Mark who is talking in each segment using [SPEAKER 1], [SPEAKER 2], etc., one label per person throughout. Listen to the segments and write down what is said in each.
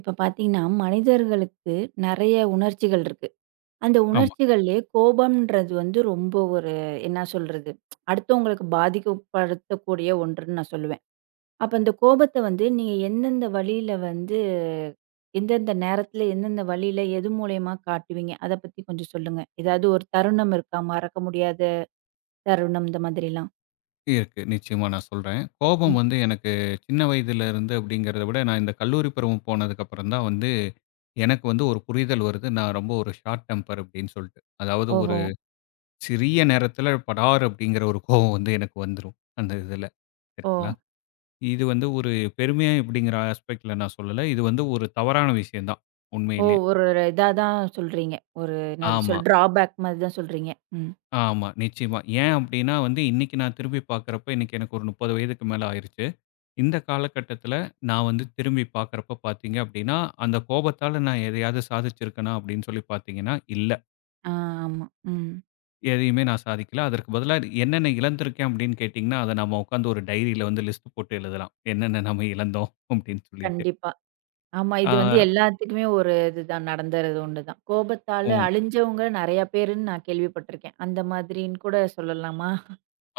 [SPEAKER 1] இப்ப பாத்தீங்கன்னா, மனிதர்களுக்கு நெறைய உணர்ச்சிகள் இருக்கு. அந்த
[SPEAKER 2] ஆமா.
[SPEAKER 1] உணர்ச்சிகள்லயே, கோபம்ன்றது வந்து ரொம்ப ஒரு என்ன சொல்றது? அடுத்தவங்களுக்கு பாதிக்கப்படுத்தக்கூடிய ஒன்றுன்னு நான் சொல்லுவேன். அப்ப இந்த கோபத்த வந்து, நீ எந்தெந்த வழியில வந்து எந்தெந்த நேரத்தில? எந்தெந்த வழியில? எது மூலியமா காட்டுவீங்க? அத பத்தி கொஞ்சம் சொல்லுங்க. ஏதாவது ஒரு தருணம் இருக்கா? மறக்க முடியாத தருணம்! இந்த மாதிரிலாம்.
[SPEAKER 2] இயற்கை, நிச்சயமா நான் சொல்றேன். கோபம்
[SPEAKER 1] ம்.
[SPEAKER 2] வந்து எனக்கு சின்ன வயதில இருந்து அப்படிங்கிறத விட, நான் இந்த கல்லூரி பருவம் போனதுக்கப்புறம் தான் வந்து எனக்கு வந்து ஒரு புரிதல் வருது. "நான் ரொம்ப ஒரு ஷார்ட் டெம்பர்" அப்டின்னு சொல்லிட்டு. அதாவது ஒரு
[SPEAKER 1] ஓஹோ!
[SPEAKER 2] சிறிய நேரத்தில, படார் அப்படிங்கிற ஒரு கோவம் வந்து எனக்கு வந்துரும். அந்த இதில. சரிங்களா.
[SPEAKER 1] ஓ!
[SPEAKER 2] இது வந்து ஒரு பெருமையா? எப்படிங்கிற ஆஸ்பெக்ட்ல நான் சொல்லல. இது வந்து ஒரு தவறான விஷயம் தான்.
[SPEAKER 1] ஓ!
[SPEAKER 2] உண்மையிலே.
[SPEAKER 1] ஒரு இரு இதா தான் சொல்றீங்க. ஒரு என்னாது சொல்
[SPEAKER 2] ஆமா.
[SPEAKER 1] டிராபேக் மாதிரி தான் சொல்றீங்க. ம்.
[SPEAKER 2] ஆமா. நிச்சயமா. ஏன் அப்டினா, வந்து இன்னிக்கி நான் திரும்பி பாக்கிறப்ப, இன்னிக்கு எனக்கு ஒரு 30 வயதுக்கு மேல ஆயிருச்சு. இந்த காலகட்டத்தில நான் வந்து திரும்பி பாக்குரப்ப பாத்தீங்க அப்படினா, அந்த கோபத்தால நான் எதையாவது சாதிச்சு இருக்கனா? அப்படினு சொல்லி பாத்தீங்கனா, இல்ல.
[SPEAKER 1] ஆ. ஆமா. ம்.
[SPEAKER 2] எதையுமே நான் சாதிக்கல, அதற்கு பதிலா என்னென்ன இழந்திருக்கேன் அப்படினு கேட்டீங்கனா, அதை நம்ம உட்கார்ந்து ஒரு டைரில வந்து லிஸ்ட் போட்டு எழுதலாம், என்னென்ன நம்ம இழந்தோம் அப்டின்னு சொல்லிட்டு.
[SPEAKER 1] கண்டிப்பா. ஆமா. இது வந்து
[SPEAKER 2] ஆ.
[SPEAKER 1] எல்லாத்துக்குமே ஒரு இது தான் நடந்தறது ஒண்ணுதான், கோபத்தால
[SPEAKER 2] உ.
[SPEAKER 1] அழிஞ்சவங்க நெறைய பேர்னு நான் கேள்வி பட்டிருக்கேன். அந்த மாதிரின்னு கூட சொல்லலாமா?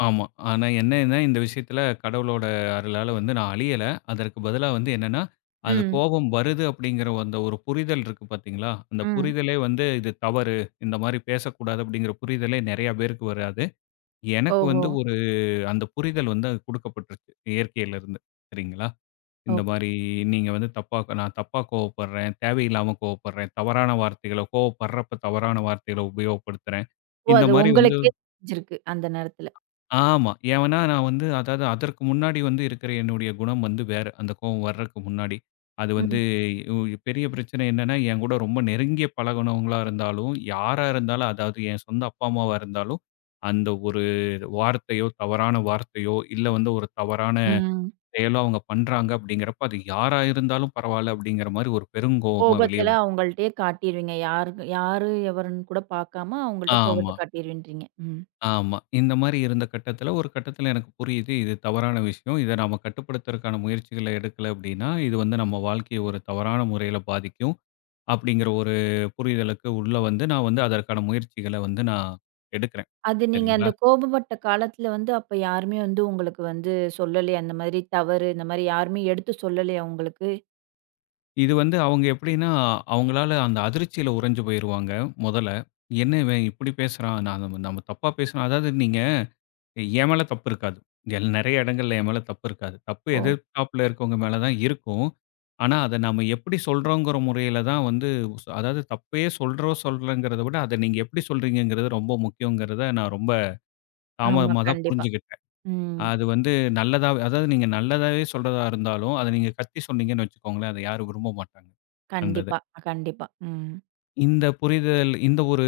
[SPEAKER 2] ஆமா, ஆனா என்னன்னா இந்த விஷயத்தில கடவுளோட அருளால வந்து நான் அழியல, அதற்கு பதிலா வந்து என்னென்னா, அந்த
[SPEAKER 1] ம்.
[SPEAKER 2] கோபம் வருது அப்படிங்கிற அந்த ஒரு புரிதல் இருக்கு பாத்தீங்களா, அந்த
[SPEAKER 1] ம்.
[SPEAKER 2] புரிதலே வந்து இது தவறு, இந்த மாரி பேசக்கூடாது அப்படிங்கிற புரிதலே நெறைய பேருக்கு வராது, எனக்கு வந்து
[SPEAKER 1] ஓஹோ!
[SPEAKER 2] ஒரு அந்த புரிதல் வந்து குடுக்கப்பட்டுருச்சு இயற்கையிலிருந்து சரிங்களா,
[SPEAKER 1] ஒ!
[SPEAKER 2] இந்த மாரி நீங்க வந்து தப்பா க நான் தப்பா கோவப்படுறேன், தேவையில்லாம கோவப்படுறேன், தவறான வார்த்தைகள கோவப்படுறப்ப, தவறான வார்த்தைகளை உபயோகப்படுத்துறேன்,
[SPEAKER 1] ஓ!
[SPEAKER 2] இந்த
[SPEAKER 1] அது
[SPEAKER 2] மாதிரி வந்து
[SPEAKER 1] உங்களுக்கே தெரிஞ்சிருக்கு அந்த நேரத்துல.
[SPEAKER 2] ஆமா, ஏன்னா நான் வந்து அதாவது அதற்கு முன்னாடி வந்து இருக்கிற என்னுடைய குணம் வந்து வேற, அந்த கோவம் வரதுக்கு முன்னாடி, அது வந்து,
[SPEAKER 1] ம்.
[SPEAKER 2] இ உ பெரிய பிரச்சனை என்னன்னா என்கூட ரொம்ப நெருங்கிய பழகுனவங்களா இருந்தாலும், யாரா இருந்தாலும், அதாவது என் சொந்த அப்பா, அம்மாவா இருந்தாலும் அந்த ஒரு வார்த்தையோ தவறான வார்த்தையோ, இல்ல வந்து ஒரு தவறான
[SPEAKER 1] ம்.
[SPEAKER 2] செயலோ அவங்க பண்ணுறாங்க அப்படிங்கிறப்ப அது யாரா இருந்தாலும் பரவாயில்ல அப்படிங்கிற மாரி ஒரு பெருங்கோவமா வெளிய
[SPEAKER 1] கோபத்தில
[SPEAKER 2] வரும்.
[SPEAKER 1] அவங்கள்ட்டயே காட்டிருவீங்க யார்னு யாரு? எவருன்னு கூட பார்க்காம, அவங்கள்ட்ட கோபத்த
[SPEAKER 2] ஆமா.
[SPEAKER 1] காட்டிருவேன் இன்றீங்க ம்.
[SPEAKER 2] ஆமா. இந்த மாரி இருந்த கட்டத்தில, ஒரு கட்டத்தில எனக்கு புரியுது, இது தவறான விஷயம் இதை நம்ம கட்டுப்படுத்துறத்துகான முயற்சிகளை எடுக்கல அப்படின்னா, இது வந்து நம்ம வாழ்க்கையை ஒரு தவறான முறையில பாதிக்கும் அப்படிங்கிற ஒரு புரிதலுக்கு உள்ள வந்து, நான் வந்து அதற்கான முயற்சிகளை வந்து நான், எடுக்கிறேன்
[SPEAKER 1] அது நீங்க அந்த
[SPEAKER 2] சரிங்களா?
[SPEAKER 1] கோபப்பட்ட காலத்தில வந்து அப்போ யாருமே வந்து உங்களுக்கு வந்து சொல்லலயா, இந்த மாரி தவறு, இந்த மாரி யாருமே எடுத்து சொல்லலையா உங்களுக்கு?
[SPEAKER 2] இது வந்து, அவுங்க எப்படினா, அவுங்களால அந்த அதிர்ச்சியில உறஞ்சு போய்ருவாங்க, மொதல்ல. என்ன இவன் இப்புடி பேசுறான்? நாங்க நம்ம தப்பா பேசுனா அதாவது நீங்க, என் மேல தப்பு இருக்காது. எல் நெறய இடங்கள்ல என் மேல தப்பு இருக்காது. தப்பு
[SPEAKER 1] ஓ.
[SPEAKER 2] எதிர்தாப்புல இருக்கவங்க மேல தான் இருக்கும். ஆனா, அத நாம எப்படி சொல்றோங்கற முறையில தான் வந்து அதாவது தப்பயே சொல்றோம், சொல்லலங்கறத விட, அத நீங்க எப்படி சொல்றீங்கங்றது ரொம்ப முக்கியங்கறத, நான் ரொம்ப
[SPEAKER 1] ஆமா,
[SPEAKER 2] தாமதமா தான்
[SPEAKER 1] கண்டிப்பா.
[SPEAKER 2] புரிஞ்சுகிட்டேன்.
[SPEAKER 1] ம்.
[SPEAKER 2] அது வந்து நல்லதா, அதாவது நீங்க நல்லதாவே சொல்றதா இருந்தாலும், அத நீங்க கத்தி சொன்னீங்கன்னு வச்சுக்கோங்களேன், அத யாரும் விரும்ப மாட்டாங்க. அந்தத.
[SPEAKER 1] கண்டிப்பா, கண்டிப்பா. ம்.
[SPEAKER 2] இந்த புரிதல் இந்த ஒரு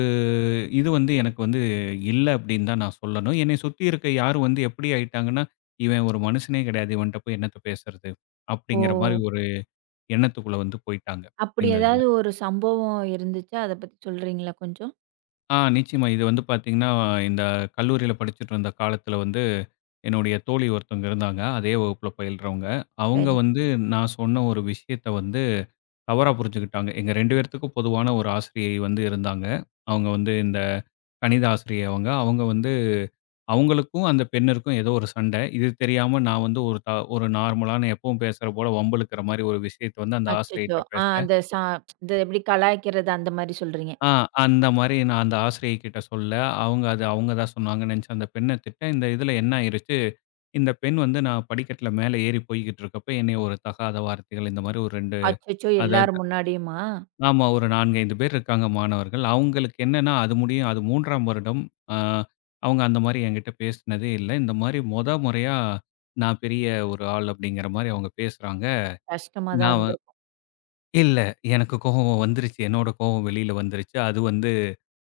[SPEAKER 2] இது வந்து, எனக்கு வந்து இல்ல, அப்படினு தான் நான் சொல்லணும். என்னைய சுத்தி இருக்க, யாரு வந்து எப்படி ஆயிட்டாங்கன்னா, "இவன் ஒரு மனுசனே கிடையாது. இவன்ட்ட போய் என்னத்த பேசறது?" அப்படிங்கற மாரி,
[SPEAKER 1] ஓ.
[SPEAKER 2] ஒரு எண்ணத்துக்குள்ள வந்து போய்ட்டாங்க.
[SPEAKER 1] அப்படி,
[SPEAKER 2] இந்த இதில.
[SPEAKER 1] ஏதாவது ஒரு சம்பவம் இருந்துச்சா? அத பத்தி சொல்றீங்களா? கொஞ்சம்.
[SPEAKER 2] ஆ, நிச்சயமா. இது வந்து பாத்தீங்கன்னா, இந்த கல்லூரியில படிச்சிட்டு இருந்த காலத்தில வந்து, என்னுடைய தோழி ஒருத்தவங்க இருந்தாங்க. அதே வகுப்புல பயில்றவங்க. அவுங்க
[SPEAKER 1] சரி.
[SPEAKER 2] வந்து, நான் சொன்ன ஒரு விஷயத்த வந்து, தவறா புருஞ்சுக்கிட்டாங்க. எங்க 2 பேருத்துக்கும், பொதுவான ஒரு ஆசிரியை வந்து இருந்தாங்க. அவுங்க வந்து, இந்த கணித ஆசிரியை அவுங்க. அவுங்க வந்து அவுங்களுக்கும் அந்த பெண்ணிற்கும் ஏதோ ஒரு சண்டை. இது தெரியாம, நான் வந்து ஒரு, த ஒரு நார்மலான, எப்பவும் பேசுற போல, வம்பு இழுக்கிற மாரி ஒரு விஷயத்த வந்து, அந்த
[SPEAKER 1] அச்சச்சோ!
[SPEAKER 2] ஆசிரியைட்ட
[SPEAKER 1] அ,
[SPEAKER 2] பேசுனேன்.
[SPEAKER 1] அந்த ச இந்த இப்டி கலாய்க்கிறது, அந்த மாரி சொல்றீங்க!
[SPEAKER 2] ஆ, அந்த மாரி, நான் அந்த ஆசிரியை கிட்ட சொல்ல, அவுங்க அத, அவுங்க தான் சொன்னாங்கன்னு நெனச்சு, அந்த பெண்ண திட்ட. இந்த இதில என்ன ஆயிருச்சு? இந்த பெண் வந்து, நான் படிக்கட்ல மேல ஏறி போய்க்கிட்ருக்கப்போ, என்னய ஒரு தகாத வார்த்தைகள், இந்த மாரி ஒரு 2
[SPEAKER 1] அச்சச்சோ!
[SPEAKER 2] அதாது
[SPEAKER 1] எல்லார் முன்னாடியுமா?
[SPEAKER 2] ஆமா. ஒரு 4,5 பேர் இருக்காங்க, மாணவர்கள். அவுங்களுக்கு என்னான்னா, அது முடியும் அது 3ஆம் வருடம். ஆ, அவுங்க அந்த மாரி என்கிட்ட பேசுனதே இல்ல. இந்த மாரி மொத மொறயா, "நான் பெரிய, ஒரு ஆள்" அப்டிங்கிற மாரி, அவுங்க பேசுறாங்க.
[SPEAKER 1] கஷ்டமா தான்
[SPEAKER 2] நான் வ
[SPEAKER 1] இருந்திருக்கும்!
[SPEAKER 2] இல்ல, எனக்கு கோவம் வந்துருச்சு. என்னோட கோவம் வெளியில வந்துருச்சு. அது வந்து,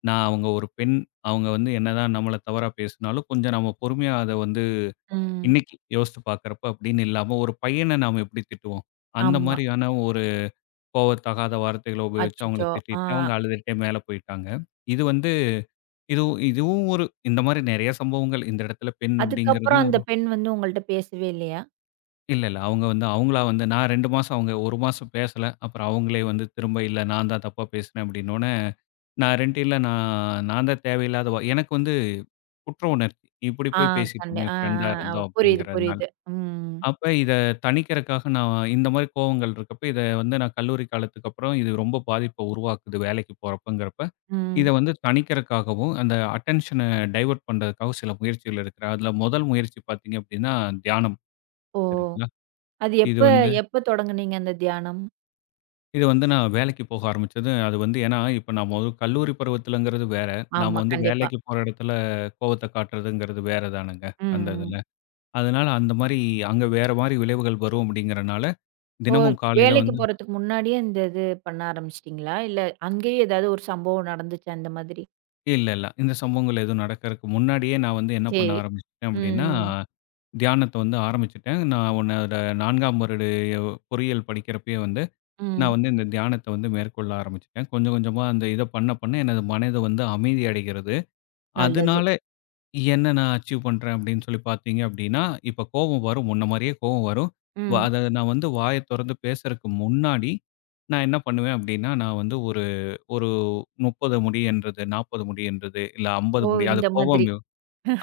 [SPEAKER 2] நான் அவுங்க ஒரு பெண், அவுங்க வந்து என்னதான் நம்மள தவறா பேசுனாலும், கொஞ்சம் நம்ம பொறுமையா, அத வந்து
[SPEAKER 1] ம்.
[SPEAKER 2] இன்னைக்கு யோசிச்சு பாக்கிறப்ப அப்டின்னு இல்லாம, ஒரு பையன நாம எப்படி திட்டுவோம்? அந்த
[SPEAKER 1] ஆமா.
[SPEAKER 2] மாரியான ஒரு கோவத்தகாத வார்த்தைகள உபயோகிச்சு, அவுங்கள
[SPEAKER 1] அச்சச்சோ!
[SPEAKER 2] திட்டிட்டேன். அவுங்க
[SPEAKER 1] ஆ.
[SPEAKER 2] அழுதுட்டே மேல போயிட்டாங்க. இது வந்து இதுவு இதுவும் ஒரு இந்த மாரி நெறயா சம்பவங்கள். இந்த எடத்தில, பெண்
[SPEAKER 1] அதுக்கு அப்புறம்,
[SPEAKER 2] அப்படிங்கிறதும்
[SPEAKER 1] அந்த பெண் வந்து, உங்கள்ட பேசவே இல்லையா?
[SPEAKER 2] இல்ல, இல்ல. அவுங்க வந்து அவுங்களா வந்து, நான் 2 மாசம், அவுங்க 1 மாசம் பேசல. அப்புறம் அவுங்களே வந்து, திரும்ப இல்ல நான் தான் தப்பா பேசுனேன், அப்படின்னோன, நான் 2 இல்ல. நான், நான் தான் தேவையில்லாத வ எனக்கு வந்து குற்ற உணர்ச்சி. இப்படி
[SPEAKER 1] அ,
[SPEAKER 2] போய் பேசிட்டமே,
[SPEAKER 1] கண்டிப் அ,
[SPEAKER 2] பிரெண்டா
[SPEAKER 1] அ, அ.
[SPEAKER 2] இருந்தும்
[SPEAKER 1] புரியுது,
[SPEAKER 2] அப்படிங்கிறதுனால.
[SPEAKER 1] புரியுது. ம்.
[SPEAKER 2] அப்ப இத தனிக்கிறக்காக, நான் இந்த மாதிரி கோபங்கள் இருக்கப்போ, இத வந்து நான் கல்லூரி காலத்துக்கு அப்பறம், இது ரொம்ப பாதிப்ப உருவாக்குது வேலைக்கு போறப்பங்கிறப்ப, இத
[SPEAKER 1] ம்.
[SPEAKER 2] வந்து தனிக்கிறக்காகவும், அந்த அட்டென்ஷனை டைவர்ட் பண்றதுக்காகவும் சில முயற்சிகள் எடுக்குறன். அதுல முதல் முயற்சி பாத்தீங்க அப்படின்னா தியானம்.
[SPEAKER 1] ஓ!
[SPEAKER 2] சரிங்களா.
[SPEAKER 1] அது
[SPEAKER 2] இது
[SPEAKER 1] எப்ப,
[SPEAKER 2] வந்து
[SPEAKER 1] எப்ப தொடங்குனீங்க அந்த தியானம்?
[SPEAKER 2] இது வந்து நான் வேலைக்கு போக ஆரம்பிச்சது, அது வந்து, ஏனா, இப்ப நாம, கல்லூரி பருவத்தில்ங்கிறது வேற. நாம
[SPEAKER 1] ஆமா,
[SPEAKER 2] வந்து
[SPEAKER 1] கண்டிப்பா.
[SPEAKER 2] வேலைக்கு போற இடத்தில கோவத்த காட்றது, வேற தானங்க?
[SPEAKER 1] ம்,
[SPEAKER 2] அந்த
[SPEAKER 1] ம்.
[SPEAKER 2] இதில. அதனால அந்த மாதிரி, அங்க வேற மாதிரி விளைவுகள் வரும் அப்படிங்கிறனால,
[SPEAKER 1] ஓ!
[SPEAKER 2] தினமும் காலைல
[SPEAKER 1] வேலைக்கு
[SPEAKER 2] வந்து
[SPEAKER 1] போறதுக்கு முன்னாடியே, இந்த இது பண்ண ஆரம்பிச்சிட்டீங்களா? இல்ல, அங்கயே எதாவது ஒரு சம்பவம் நடந்துச்சா இந்த மாதிரி?
[SPEAKER 2] இல்ல, இல்ல. இந்த சம்பவங்கள் எதுவும் நடக்கிறக்கு முன்னாடியே, நான் வந்து என்ன
[SPEAKER 1] சரி,
[SPEAKER 2] பண்ண ஆரம்பிச்சுட்டேன் அப்படின்னா,
[SPEAKER 1] ம்.
[SPEAKER 2] தியானத்த வந்து ஆரம்பிச்சுட்டேன். நான் உன்னோட 4 வருடம் எ பொறியியல் படிக்கிறப்பயே வந்து, நான்
[SPEAKER 1] ம்.
[SPEAKER 2] வந்து இந்த தியானத்த வந்து மேற்கொள்ள ஆரம்பிச்சுட்டேன். கொஞ்சம் கொஞ்சமா அந்த இத பண்ண பண்ண, எனது மனது வந்து அமைதி அடைகிறது.
[SPEAKER 1] நல்லது.
[SPEAKER 2] அதனால, என்ன நான் அச்சீவ் பண்றேன் அப்படின்னு சொல்லி பார்த்தீங்க அப்படின்னா, இப்ப கோவம் வரும், முன்ன மாரியே கோவம் வரும். இப்ப
[SPEAKER 1] ம்.
[SPEAKER 2] அத நான் வந்து வாய தொறந்து பேசறக்கு முன்னாடி, நான் என்ன பண்ணுவேன் அப்படினா, நான் வந்து ஒரு, ஒரு 30 முடிய என்றது, 40 முடிய என்றது, இல்ல 50
[SPEAKER 1] ஓ!
[SPEAKER 2] முடிய. அது
[SPEAKER 1] இந்த
[SPEAKER 2] கோவம்.
[SPEAKER 1] மாதிரி.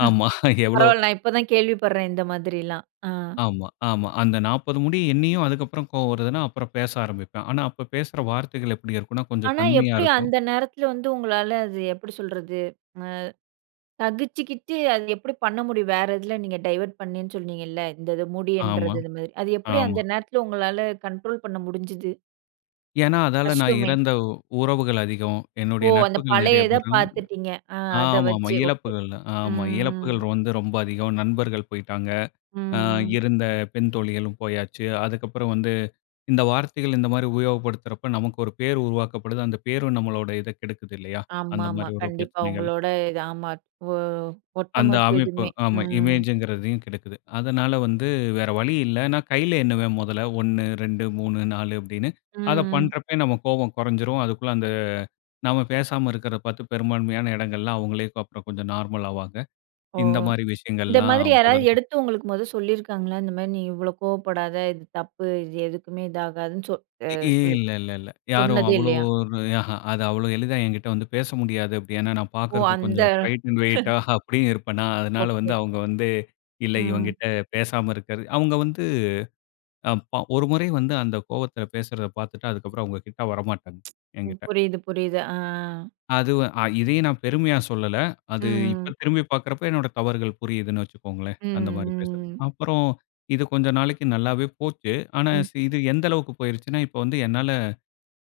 [SPEAKER 2] ஆமா. எவ்ளோ
[SPEAKER 1] பரவால்ல, நான் இப்ப தான் கேள்விப்படுறேன், இந்த மாதிரிலாம். அ.
[SPEAKER 2] ஆமா, ஆமா. அந்த 40 முடிய எண்ணியும், அதுக்கு அப்புறம் கோவம் வருதுன்னா, அப்புறம் பேச ஆரம்பிப்பேன். ஆனா அப்ப பேசற வார்த்தைகள் எப்படி இருக்கும்னா, கொஞ்சம்
[SPEAKER 1] ஆனா,
[SPEAKER 2] தன்மையா
[SPEAKER 1] எப்படி
[SPEAKER 2] இருக்கும்.
[SPEAKER 1] அந்த நேரத்தில வந்து, உங்களால அது எப்படி சொல்றது. அ சகிச்சுக்கிட்டு, அது எப்படி பண்ண முடியும், வேற இதில நீங்க டைவர்ட் பண்ணேண்னு சொன்னீங்கல்ல, இந்த இது
[SPEAKER 2] ஆமா,
[SPEAKER 1] முடியுன்றது, இது மாதிரி. அது எப்படி
[SPEAKER 2] ஆமா.
[SPEAKER 1] அந்த நேரத்தில உங்களால கண்ட்ரோல் பண்ண முடிஞ்சுது?
[SPEAKER 2] ஏனா, அதால நான்
[SPEAKER 1] கஷ்டமே.
[SPEAKER 2] இறந்த உறவுகள் அதிகம்.
[SPEAKER 1] ஓ!
[SPEAKER 2] என்னுடைய
[SPEAKER 1] அந்த
[SPEAKER 2] நட்புகள் நெறைய
[SPEAKER 1] பழயத
[SPEAKER 2] பேரும்.
[SPEAKER 1] பார்த்துட்டீங்க. ஆ, அத
[SPEAKER 2] ஆமாமா,
[SPEAKER 1] வெச்சு ஓகே.
[SPEAKER 2] இழப்புகள்.
[SPEAKER 1] ம்
[SPEAKER 2] ஆமா, இழப்புகள்
[SPEAKER 1] ம்.
[SPEAKER 2] வந்து ரொம்ப அதிகம். நண்பர்கள் போயிட்டாங்க,
[SPEAKER 1] ம்,
[SPEAKER 2] அ
[SPEAKER 1] ம்.
[SPEAKER 2] இருந்த பெண் தோழிகளும் போயாச்சு. அதுக்கப்புறம் வந்து இந்த வார்த்தைகள் இந்த மாரி உபயோகப்படுத்துறப்போ நமக்கு ஒரு பேர் உருவாக்கப்படுது. அந்த பேரும் நம்மளோட இத கெடுக்குது இல்லையா? அந்த
[SPEAKER 1] ஆமாமா.
[SPEAKER 2] மாரி ஒரு
[SPEAKER 1] கண்டிப்பா
[SPEAKER 2] பிரச்சனைகள்.
[SPEAKER 1] உங்களோட இது. ஆமா. இப்போ ஒட்டு
[SPEAKER 2] அந்த
[SPEAKER 1] மொத்த
[SPEAKER 2] அமைப்பு.
[SPEAKER 1] இதுமே.
[SPEAKER 2] ஆமா
[SPEAKER 1] ம்.
[SPEAKER 2] இமேஜங்கிறதையும் கெடுக்குது. அதனால வந்து வேற வழி இல்ல, நான் கையில எண்ணுவேன். முதல்ல 1 2 3 4 அப்டின்னு.
[SPEAKER 1] ம்,
[SPEAKER 2] அத
[SPEAKER 1] ம்.
[SPEAKER 2] பண்றப்பயே நம்ம கோவம் கொறஞ்சிரும். அதுக்குள்ள அந்த நம்ம பேசாம இருக்கிறத பார்த்து பெரும்பான்மையான இடங்கள்லா, அவங்களே அப்புறம் கொஞ்சம் நார்மல் ஆவாங்க.
[SPEAKER 1] ஓ!
[SPEAKER 2] இந்த மாரி
[SPEAKER 1] இந்த
[SPEAKER 2] விஷயங்கள்லா
[SPEAKER 1] மாதிரி யாராவது
[SPEAKER 2] மொதல்ல
[SPEAKER 1] எடுத்து உங்களுக்கு மொத சொல்லியிருக்காங்களா? இந்த மாரி நீ இவ்ளோ கோவப்படாத, இது தப்பு, இது எதுக்குமே இதாகாதுன்னு சொ அ
[SPEAKER 2] இ
[SPEAKER 1] சொல்லி
[SPEAKER 2] இல்லல்லல்ல, யாரும்
[SPEAKER 1] சொன்னதே
[SPEAKER 2] அவ்ளோ
[SPEAKER 1] இல்லையா?
[SPEAKER 2] ஒரு ஆஹா அது அவ்ளோ எளிதா ஏங்கிட்ட வந்து பேச முடியாது. அப்டி ஏனா, நான்
[SPEAKER 1] ஓ!
[SPEAKER 2] பார்க்கறதுக்கு
[SPEAKER 1] அந்த.
[SPEAKER 2] கொஞ்சம் ஹைட் அண்ட் வெயிட்டா அப்டி இருப்பேனா, அதனால வந்து
[SPEAKER 1] ஓகே.
[SPEAKER 2] அவங்க வந்து இல்ல
[SPEAKER 1] ம்.
[SPEAKER 2] இவன்கிட்ட பேசாம இருக்கிறது அவங்க வந்து அ ப ஒரு முறை வந்து அந்த கோபத்தில பேசுறத பார்த்துட்டு, அதுக்கப்புறம் அவங்க கிட்ட வரமாட்டாங்க.
[SPEAKER 1] ம்.
[SPEAKER 2] ஏங்கிட்ட.
[SPEAKER 1] புரியுது, புரியுது. ஆ.
[SPEAKER 2] அதுவு, அ இதையும் நான் பெருமையா சொல்லல்ல. அது, இப்ப
[SPEAKER 1] ம்.
[SPEAKER 2] திரும்பி பார்க்குறப்ப என்னுடைய தவறுகள் புரியுதுனு வச்சுக்கொங்களேன். அந்த மாரி பேசுற.
[SPEAKER 1] ம், ம்.
[SPEAKER 2] அப்புறம், இது கொஞ்சம் நாளைக்கு நல்லாவே போச்சு. ஆனா
[SPEAKER 1] ம்.
[SPEAKER 2] சி இது எந்த அளவுக்கு போய்ருச்சுனா, இப்போ வந்து என்னால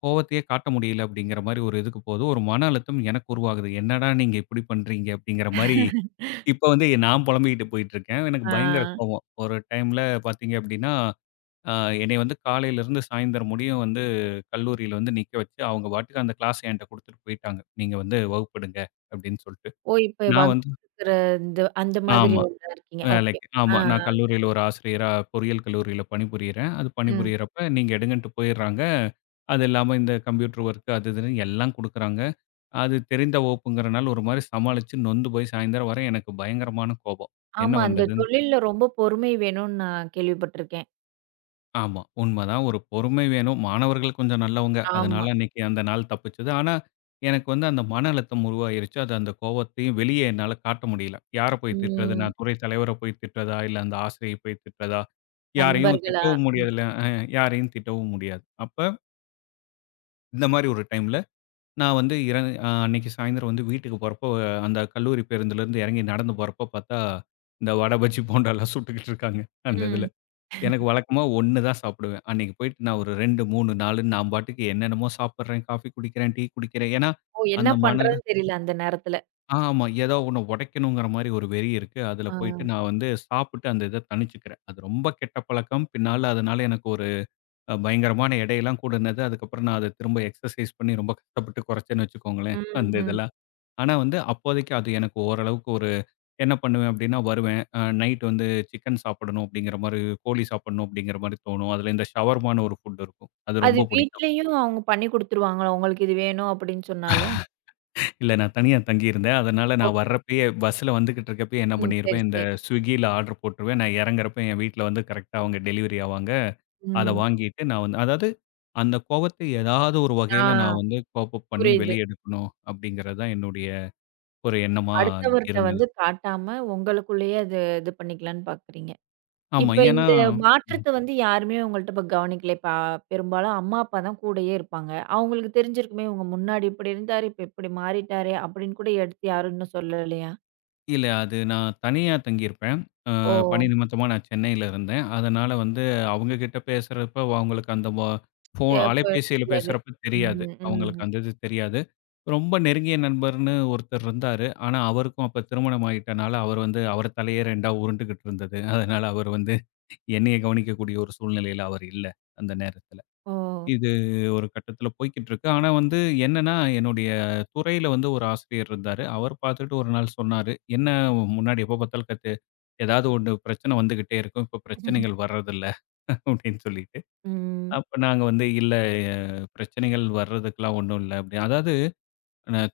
[SPEAKER 2] கோவத்தையே காட்ட முடியல, அப்டிங்கிற மாரி ஒரு இதுக்கு போகுது. ஒரு மன அழுத்தம் எனக்கு உருவாகுது. "என்னடா நீங்க இப்டி பண்றீங்க?" அப்டிங்கிற மாரி, இப்ப வந்து நான் பொலம்பிட்டு போய்கிட்டு இருக்கேன். எனக்கு பயங்கர
[SPEAKER 1] ஆ.
[SPEAKER 2] கோவம். ஒரு டைம்ல பார்த்தீங்க அப்டினா, ஆ என்னைய வந்து காலையில இருந்து சாயந்திரம் முடியும் வந்து கல்லூரியில வந்து நிக்க வெச்சு, அவங்க பாட்டுக்கு அந்த கிளாஸ்ஸ என்ட குடுத்துட்டு போய்ட்டாங்க. நீங்க வந்து வகுப்பெடுங்க அப்படினு சொல்லிட்டு.
[SPEAKER 1] ஓ! இப்ப
[SPEAKER 2] நான்
[SPEAKER 1] [unintelligible]
[SPEAKER 2] வந்து
[SPEAKER 1] இந்த அந்த மாதிரி
[SPEAKER 2] ஆமா.
[SPEAKER 1] இதுல இருக்கீங்க ஓகே.
[SPEAKER 2] வேலைக்கு
[SPEAKER 1] ஆ.
[SPEAKER 2] ஆமா நான் கல்லூரியில ஒரு ஆசிரியரா, பொறியியல் கல்லூரியில பணிபுரியறேன். அது
[SPEAKER 1] ம்.
[SPEAKER 2] பணிபுரியறப்ப, நீங்க எடுங்கன்ட்டு போயிடுறாங்க. அது இல்லாம, இந்த கம்ப்யூட்டர் ஒர்க் அது இதுன்னு எல்லா குடுக்குறாங்க. அது தெரிந்த வகுப்புங்கிறனால, ஒரு மாரி சமாளிச்சு நொந்து போய் சாயந்திரம் வரை எனக்கு பயங்கரமான கோபம். என்ன
[SPEAKER 1] ஆமா. அந்த
[SPEAKER 2] பண்றதுன்னு தெ
[SPEAKER 1] தொழில்ல ரொம்ப பொறுமை வேணுன்னு நான் கேள்விப்பட்டுருக்கேன்.
[SPEAKER 2] ஆமா, உண்மதான் ஒரு பொறுமை வேணும். மாணவர்கள் கொஞ்சம் நல்லவங்க.
[SPEAKER 1] ஆமா.
[SPEAKER 2] அதனால அன்னைக்கு அந்த நாள் தப்பிச்சது. ஆனா, எனக்கு வந்து அந்த மன அழுத்தம் உருவாகிருச்சு, அது அந்த கோவத்தையும் வெளிய என்னால காட்ட முடியல. யார போய் திட்றது
[SPEAKER 1] ம்.
[SPEAKER 2] நான் துறை தலைவர போய் திட்றதா இல்ல, அந்த ஆசிரியர போய் திட்றதா, யாரையும்
[SPEAKER 1] நண்பர்களா?
[SPEAKER 2] திட்டவும்
[SPEAKER 1] ம்.
[SPEAKER 2] முடியறதுல்ல அ யாரையும் திட்டவும் முடியாது. அப்ப இந்த மாரி ஒரு டைம்ல நான் வந்து இர அ அன்னைக்கு சாயந்திரம் வந்து வீட்டுக்கு போறப்ப அந்த கல்லூரி பேருந்திலிருந்து எறங்கி நடந்து போறப்போ பார்த்தா இந்த வட, பஜ்ஜி, போண்டால்லாம் சுட்டுக்கிட்டு இருக்காங்க. அந்த
[SPEAKER 1] ம்.
[SPEAKER 2] இதில. எனக்கு வழக்கமா 1 தான் சாப்பிடுவேன். அன்னைக்கு போயிட்டு நான் ஒரு 2,3,4ன்னு நான் பாட்டுக்கு என்னென்னமோ சாப்பிடுறேன், காஃபி குடிக்கிறேன், டீ குடிக்கிறேன். ஏனா
[SPEAKER 1] ஓ! என்ன
[SPEAKER 2] அந்த மன
[SPEAKER 1] பண்றதுனு தெரியல அந்த நேரத்துல.
[SPEAKER 2] அ, ஆமா, ஏதோ ஒன்ன உடைக்கணுங்கிற மாரி ஒரு வெறி இருக்கு. அதில போயிட்டு
[SPEAKER 1] அ.
[SPEAKER 2] நான் வந்து சாப்பிட்டு அந்த இத தனிச்சுக்கிறேன். அது ரொம்ப கெட்ட பழக்கம்! பின்னால அதனால எனக்கு ஒரு பயங்கரமான எடைலாம் கூடுனது, அதுக்கப்புறம் நான் அத திரும்ப எக்சர்சைஸ் பண்ணி ரொம்ப கஷ்டப்பட்டு குறச்சேன்னு வச்சுக்கோங்களேன்.
[SPEAKER 1] ம்,
[SPEAKER 2] அந்த
[SPEAKER 1] ம்.
[SPEAKER 2] இதெல்லாம். ஆனா, வந்து அப்போதைக்கு அது எனக்கு ஓரளவுக்கு ஒரு என்ன பண்ணுவேன் அப்படின்னா, வருவேன். நைட் வந்து சிக்கன் சாப்பிடணும் அப்படிங்கிற மாரி கோழி சாப்பிடணும் அப்படிங்கிற மாரி தோணும். அதில இந்த ஷவர்மான்னு ஒரு ஃபுட் இருக்கும். அது
[SPEAKER 1] அது
[SPEAKER 2] ரொம்ப பிடிக்கும்.
[SPEAKER 1] வீட்லயும் அவங்க பண்ணி குடுத்துருவாங்க? உங்களுக்கு இது வேணும் அப்படின்னு சொன்னாலும்.
[SPEAKER 2] இல்ல நான் தனியா தங்கியிருந்தேன். அதனால நான்
[SPEAKER 1] ஓகே.
[SPEAKER 2] வரப்பயே பஸ்ஸில வந்துகிட்டு இருக்கிறப்பயே என்ன
[SPEAKER 1] ம். சரி,
[SPEAKER 2] பண்ணியிருப்பேன், இந்த
[SPEAKER 1] சரி.
[SPEAKER 2] ஸ்விக்கியில, ஆர்டர் போட்டுருவேன். நான் எறங்கிறப்போ, என் வீட்ல வந்து கரெக்ட்டா அவங்க டெலிவரி ஆவாங்க. அத
[SPEAKER 1] ம்.
[SPEAKER 2] வாங்கிட்டு நான் வந்து அதாவது அந்த கோபத்த ஏதாவது ஒரு
[SPEAKER 1] அ,
[SPEAKER 2] வகைல நான் வந்து கோப்-அப் பண்ணி
[SPEAKER 1] புரியுது.
[SPEAKER 2] வெளிய எடுக்கணும், அப்படிங்கிறது தான் என்னுடைய, ஒரு எண்ணமா
[SPEAKER 1] அடுத்தவர்ட்ட
[SPEAKER 2] இருந்தது.
[SPEAKER 1] வந்து காட்டாம உங்களுக்குள்ளயே அது, இது பண்ணிக்கலாம்னு பார்க்குறீங்க!
[SPEAKER 2] ஆமா.
[SPEAKER 1] இப்ப
[SPEAKER 2] ஏன்னா,
[SPEAKER 1] இந்த
[SPEAKER 2] ம்.
[SPEAKER 1] மாற்றத்த வந்து யாருமே உங்கள்ட இப்ப கவனிக்கல? இப்ப அ, பெரும்பாலும் அம்மா, அப்பா தான் கூடயே இருப்பாங்க. அவங்களுக்கு தெரிஞ்சிருக்குமே. "உங்க முன்னாடி இப்படி இருந்தாரு. இப்ப இப்படி மாறிட்டாரே!" அப்படின்னு கூட எடுத்து யாரும் இன்னும் சொல்லலையா?
[SPEAKER 2] இல்ல. அது நான் தனியா தங்கியிருப்பேன். அ பணி
[SPEAKER 1] ஓ!
[SPEAKER 2] நிமித்தமா நான் சென்னையில இருந்தேன். அதனால வந்து அவங்ககிட்ட பேசுறப்ப அவங்களுக்கு அந்த போ ஃபோ
[SPEAKER 1] தேவைப்பட
[SPEAKER 2] அலைபேசியில
[SPEAKER 1] முடியாது.
[SPEAKER 2] பேசுறப்ப தெரியாது.
[SPEAKER 1] ம்.
[SPEAKER 2] அவங்களுக்கு
[SPEAKER 1] ம்.
[SPEAKER 2] அந்த இது தெரியாது. ரொம்ப நெருங்கிய நண்பர்ன்னு ஒருத்தர் இருந்தாரு. ஆனா, அவருக்கும் அப்ப திருமணமாயிட்டனால அவர் வந்து, அவர் தலையே 2 உருண்டுகிட்டு இருந்தது. அதனால, அவர் வந்து என்னைய கவனிக்கக்கூடிய ஒரு சூழ்நிலையில அவர் இல்ல. அந்த நேரத்தில
[SPEAKER 1] ஓ!
[SPEAKER 2] இது ஒரு கட்டத்தில போய்க்கிட்டு இருக்கு. ஆனா, வந்து என்னென்னா என்னுடைய துறையில வந்து ஒரு ஆசிரியர் இருந்தாரு, அவர் பாத்துட்டு ஒரு நாள் சொன்னாரு, என்ன முன்னாடி எப்போ பாத்தாலும் கத்து ஏதாவது ஒண்ணு பிரச்சன வந்துகிட்டே இருக்கும். இப்போ பிரச்சனைகள் வரதில்ல, அப்படின்னு சொல்லிட்டு,
[SPEAKER 1] ம்.
[SPEAKER 2] அப்ப நாங்க வந்து இல்ல ஆ பிரச்சனைகள் வரதுக்கெல்லாம் ஒண்ணும் இல்ல. அப்படி அதாவது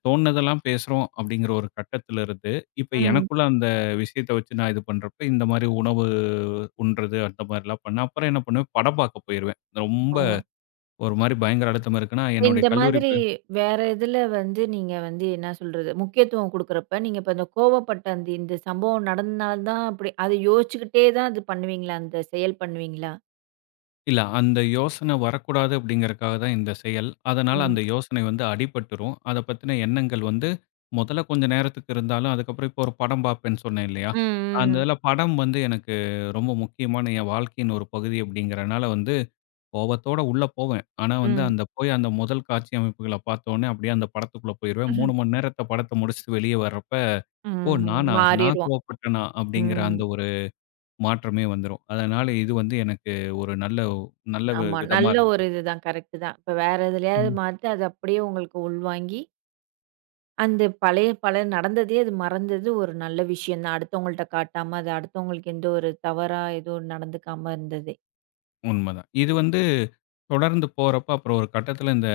[SPEAKER 2] தோண்ணதெல்லாம் பேசுறோம் அப்படிங்கிற ஒரு கட்டத்திலிருந்து, இப்ப
[SPEAKER 1] ம்.
[SPEAKER 2] எனக்குள்ள அந்த விஷயத்த வெச்சு நான் இது பண்றப்ப இந்த மாதிரி உணவு உண்றது அந்த மாதிரிலாம் பண்ணா. அப்புறம் என்ன பண்ணுவேன் படம் பார்க்க போயிருவேன். ரொம்ப
[SPEAKER 1] ஓ!
[SPEAKER 2] ஒரு மாரி பயங்கர அழுத்தமா இருக்குதுனா என்னுடைய
[SPEAKER 1] இந்த
[SPEAKER 2] கல்லூரி
[SPEAKER 1] மாதிரி
[SPEAKER 2] பே
[SPEAKER 1] வேற எதில வந்து நீங்க வந்து என்னா சொல்றது முக்கியத்துவம் குடுக்குறப்ப, நீங்க இப்ப அந்த கோவப்பட்ட அந்த இந்த சம்பவம் நடந்தனால தான் அப்படி அத யோசிச்சுக்கிட்டே தான் அது பண்ணுவீங்களா? அந்த செயல் பண்ணுவீங்களா?
[SPEAKER 2] இல்ல, அந்த யோசனை வரக்கூடாது அப்படீங்கறக்காக தான் இந்த செயல். அதனால
[SPEAKER 1] ம்.
[SPEAKER 2] அந்த யோசனை வந்து அடிபட்டுரும். அத பத்துன எண்ணங்கள் வந்து மொதல்ல கொஞ்ச நேரத்துக்கு இருந்தாலும் அதுக்கப்பறம் இப்ப ஒரு படம் பார்ப்பேன்னு சொன்னேன் இல்லையா?
[SPEAKER 1] ம். ம்.
[SPEAKER 2] அந்த
[SPEAKER 1] ம்.
[SPEAKER 2] இதுல படம் வந்து எனக்கு ரொம்ப முக்கியமான என் வாழ்க்கையின் ஒரு பகுதி அப்படிங்கறனால வந்து, கோவத்தோட உள்ள போவேன். ஆனா வந்து,
[SPEAKER 1] ம்.
[SPEAKER 2] அந்த போய் அந்த மொதல் காட்சி அமைப்புகள பார்த்த ஒன்னே அப்படியே அந்த படத்துக்குள்ள போயிருவேன்.
[SPEAKER 1] ம்ஹ்ம்.
[SPEAKER 2] 3 மணி நேரத்த படத்த முடிச்சுட்டு வெளிய வர்றப்ப, "ஓ!
[SPEAKER 1] ம்.
[SPEAKER 2] நானா? நா
[SPEAKER 1] மாறிருவோம்.
[SPEAKER 2] கோவப்பட்டனா" அப்படீங்கிற
[SPEAKER 1] ம்.
[SPEAKER 2] அந்த ஒரு மாற்றமே வந்துரும். அதனால இது வந்து எனக்கு ஒரு நல்ல வ் நல்ல
[SPEAKER 1] ஆமா.
[SPEAKER 2] விதமா
[SPEAKER 1] நல்ல ஒரு
[SPEAKER 2] இருந்தது.
[SPEAKER 1] இதுதான் கரெக்ட்டு தான். இப்ப வேற எதுலயாவது
[SPEAKER 2] ம்.
[SPEAKER 1] மாத்தி அத அப்படியே உங்களுக்கு உள்வாங்கி அந்த பழைய பல நடந்ததே அது மறந்தது ஒரு நல்ல விஷயம் தான். அடுத்தவங்கள்ட்ட காட்டாம, அது அடுத்தவங்களுக்கு எந்த ஒரு தவறா எதுவும் நடந்துக்காம இருந்ததே.
[SPEAKER 2] உண்மை தான். இது வந்து தொடர்ந்து போறப்போ, அப்புறம் ஒரு கட்டத்தில இந்த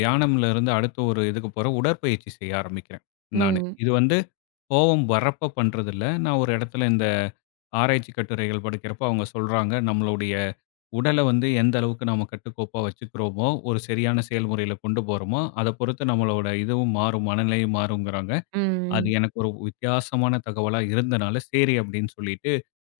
[SPEAKER 2] தியானம்லருந்து அடுத்த ஒரு இதுக்கு போறேன். உடற்பயிற்சி செய்ய ஆரம்பிக்கிறேன் நானு.
[SPEAKER 1] ம்.
[SPEAKER 2] இது வந்து கோவம் வர்றப்ப பண்ணுறதில்ல. நான் ஒரு இடத்தில இந்த ஆராய்ச்சி கட்டுரைகள் படிக்கிறப்போ அவங்க சொல்றாங்க, நம்மளுடைய உடல வந்து எந்த அளவுக்கு நாம கட்டுக்கோப்பா வச்சுக்கறோமோ, ஒரு சரியான செயல்முறையில கொண்டு போறோமோ அதை பொறுத்து நம்மளோட இதுவும் மாறும், மனநிலையும் மாறும்ங்கறாங்க.
[SPEAKER 1] ம்.
[SPEAKER 2] அது
[SPEAKER 1] ம்.
[SPEAKER 2] எனக்கு ஒரு வித்தியாசமான தகவலா இருந்தனால, சரி அப்படீன்னு சொல்லீட்டு,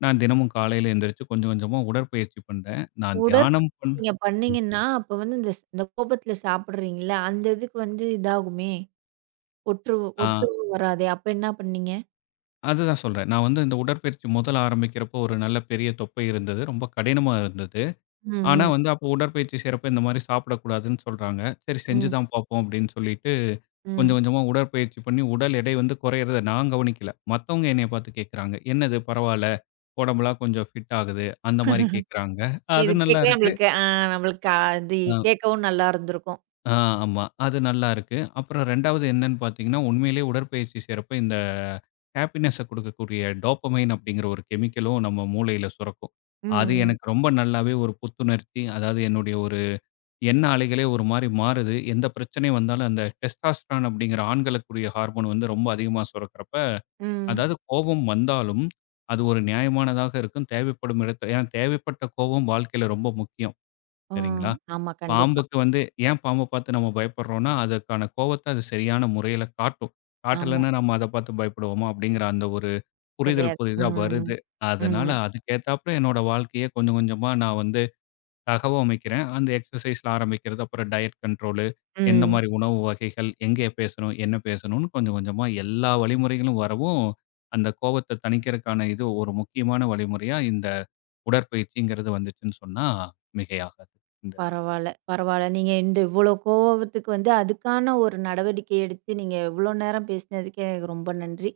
[SPEAKER 2] நான் தினமும் காலையில எந்திருச்சு கொஞ்ச கொஞ்சமா உடற்பயிற்சி பண்ணுறேன். நான்
[SPEAKER 1] உடற்ப
[SPEAKER 2] தியானம் பண்
[SPEAKER 1] நீங்க
[SPEAKER 2] ம்.
[SPEAKER 1] பண்ணீங்கன்னா, அப்ப வந்து இந்த ஸ் இந்த கோபத்தில சாப்பிடுறீங்கல்ல, அந்த இதுக்கு வந்து இதாகுமே, ஒற்று
[SPEAKER 2] ஆ.
[SPEAKER 1] ஒத்து வராதே. அப்ப என்னா பண்ணீங்க?
[SPEAKER 2] அதுதான் சொல்றேன். நான் வந்து இந்த உடற்பயிற்சி முதல்ல ஆரம்பிக்கிறப்ப, ஒரு நல்ல பெரிய தொப்பை இருந்தது. ரொம்ப கடினமா இருந்தது.
[SPEAKER 1] ம்,
[SPEAKER 2] ஆனா
[SPEAKER 1] ம்.
[SPEAKER 2] வந்து அப்போ உடற்பயிற்சி செய்யறப்ப, இந்த மாதிரி சாப்பிடக்கூடாதுன்னு சொல்றாங்க. சரி செஞ்சு
[SPEAKER 1] ம்.
[SPEAKER 2] தான் பார்ப்போம் அப்படின்னு சொல்லிட்டு, கொஞ்சம்
[SPEAKER 1] ம்.
[SPEAKER 2] கொஞ்சமா உடற்பயிற்சி பண்ணி உடல் எடை வந்து குறையறத நான் கவனிக்கல. மத்தவங்க என்னய பார்த்து கேக்குறாங்க. "என்னது பரவாயில்ல, உடம்பெல்லாம் கொஞ்சம் ஃபிட் ஆகுது" அந்த மாதிரி கேக்கறாங்க.
[SPEAKER 1] இப்ப
[SPEAKER 2] அது
[SPEAKER 1] இது கேட்கவே
[SPEAKER 2] நல்லாருக்கு.
[SPEAKER 1] நம்மளுக்கு, அ நம்மளுக்கு அதி
[SPEAKER 2] ஆ.
[SPEAKER 1] கேட்கவும் நல்லா இருந்துருக்கும்.
[SPEAKER 2] அ, ஆமா. அது நல்லா இருக்கு. அப்புறம் 2வது என்னன்னு பார்த்தீங்கன்னா உண்மையிலேயே உடற்பயிற்சி செய்யறப்போ இந்த ஹேப்பினஸ்ஸ கொடுக்கக்கூடிய டோப்பமைன் அப்படிங்கற ஒரு கெமிக்கலும், நம்ம மூளையில சுரக்கும்.
[SPEAKER 1] ம்,
[SPEAKER 2] அது
[SPEAKER 1] ம்.
[SPEAKER 2] எனக்கு ரொம்ப நல்லாவே ஒரு புத்துணர்ச்சி, அதாவது என்னுடைய ஒரு எண்ண அலைகளே ஒரு மாதிரி மாறுது. எந்த பிரச்சனை வந்தாலும் அந்த டெஸ்டாஸ்டரன் அப்படிங்கிற ஆண்களுக்கு கூடிய ஹார்மோன் வந்து ரொம்ப அதிகமா சுரக்குறப்ப,
[SPEAKER 1] ம்.
[SPEAKER 2] அதாவது கோபம் வந்தாலும் அது ஒரு நியாயமானதாக இருக்கும், தேவைப்படும் இடத்துல. ஏன்னா தேவைப்பட்ட கோபம், வாழ்க்கையில ரொம்ப முக்கியம்.
[SPEAKER 1] ம்.
[SPEAKER 2] சரிங்களா!
[SPEAKER 1] ஆமா, கண்டிப்பா.
[SPEAKER 2] பாம்புக்கு வந்து ஏன் பாம்ப பார்த்து நம்ம பயப்படுறோம்னா அதற்கான கோபத்த அது சரியான முறையில காட்டும்.
[SPEAKER 1] ஆமா.
[SPEAKER 2] காட்டலன்னா, நம்ம அத பார்த்து பயப்படுவோமா! அப்படிங்கிற அந்த ஒரு புரிதல்
[SPEAKER 1] கிடையாது.
[SPEAKER 2] புதித
[SPEAKER 1] ம்,
[SPEAKER 2] வருது.
[SPEAKER 1] ம்,
[SPEAKER 2] அதனால
[SPEAKER 1] ம்.
[SPEAKER 2] அதுக்கு ஏத்தாப்புல என்னுடைய வாழ்க்கையை கொஞ்சம் கொஞ்சமா நான் வந்து, தகவமைக்கிறேன். அந்த எக்சர்சைஸ்ல ஆரம்பிக்கிறது, அப்புறம் டயட் கண்ட்ரோலு எந்த
[SPEAKER 1] ம்.
[SPEAKER 2] மாதிரி உணவு வகைகள், எங்கே பேசணும், என்ன பேசணும்னு, கொஞ்சம் கொஞ்சமா எல்லா வழிமுறைகளும் வரவும், அந்த கோபத்தை தணிக்கிறதுக்கான இது ஒரு முக்கியமான வழிமுறையா இந்த உடற்பயிற்சிங்கறது வந்துச்சுன்னு சொன்னா மிகையாகாது. இந்த
[SPEAKER 1] பரவால்ல பரவால்ல. நீங்க இந்த இவ்ளோ கோவத்துக்கு வந்து அதுக்கான ஒரு நடவடிக்கை எடுத்து, நீங்க இவ்ளோ நேரம் பேசுனதுக்கு எனக்கு ரொம்ப நன்றி.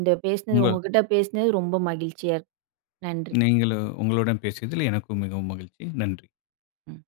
[SPEAKER 1] இந்த பேசுனது
[SPEAKER 2] உங்க
[SPEAKER 1] உங்க கிட்ட பேசினது ரொம்ப மகிழ்ச்சியா இருக்கு. நன்றி.
[SPEAKER 2] நீங்களும் உங்களுடன் பேசியதில் எனக்கும் மிகவும் மகிழ்ச்சி, நன்றி.
[SPEAKER 1] ம்.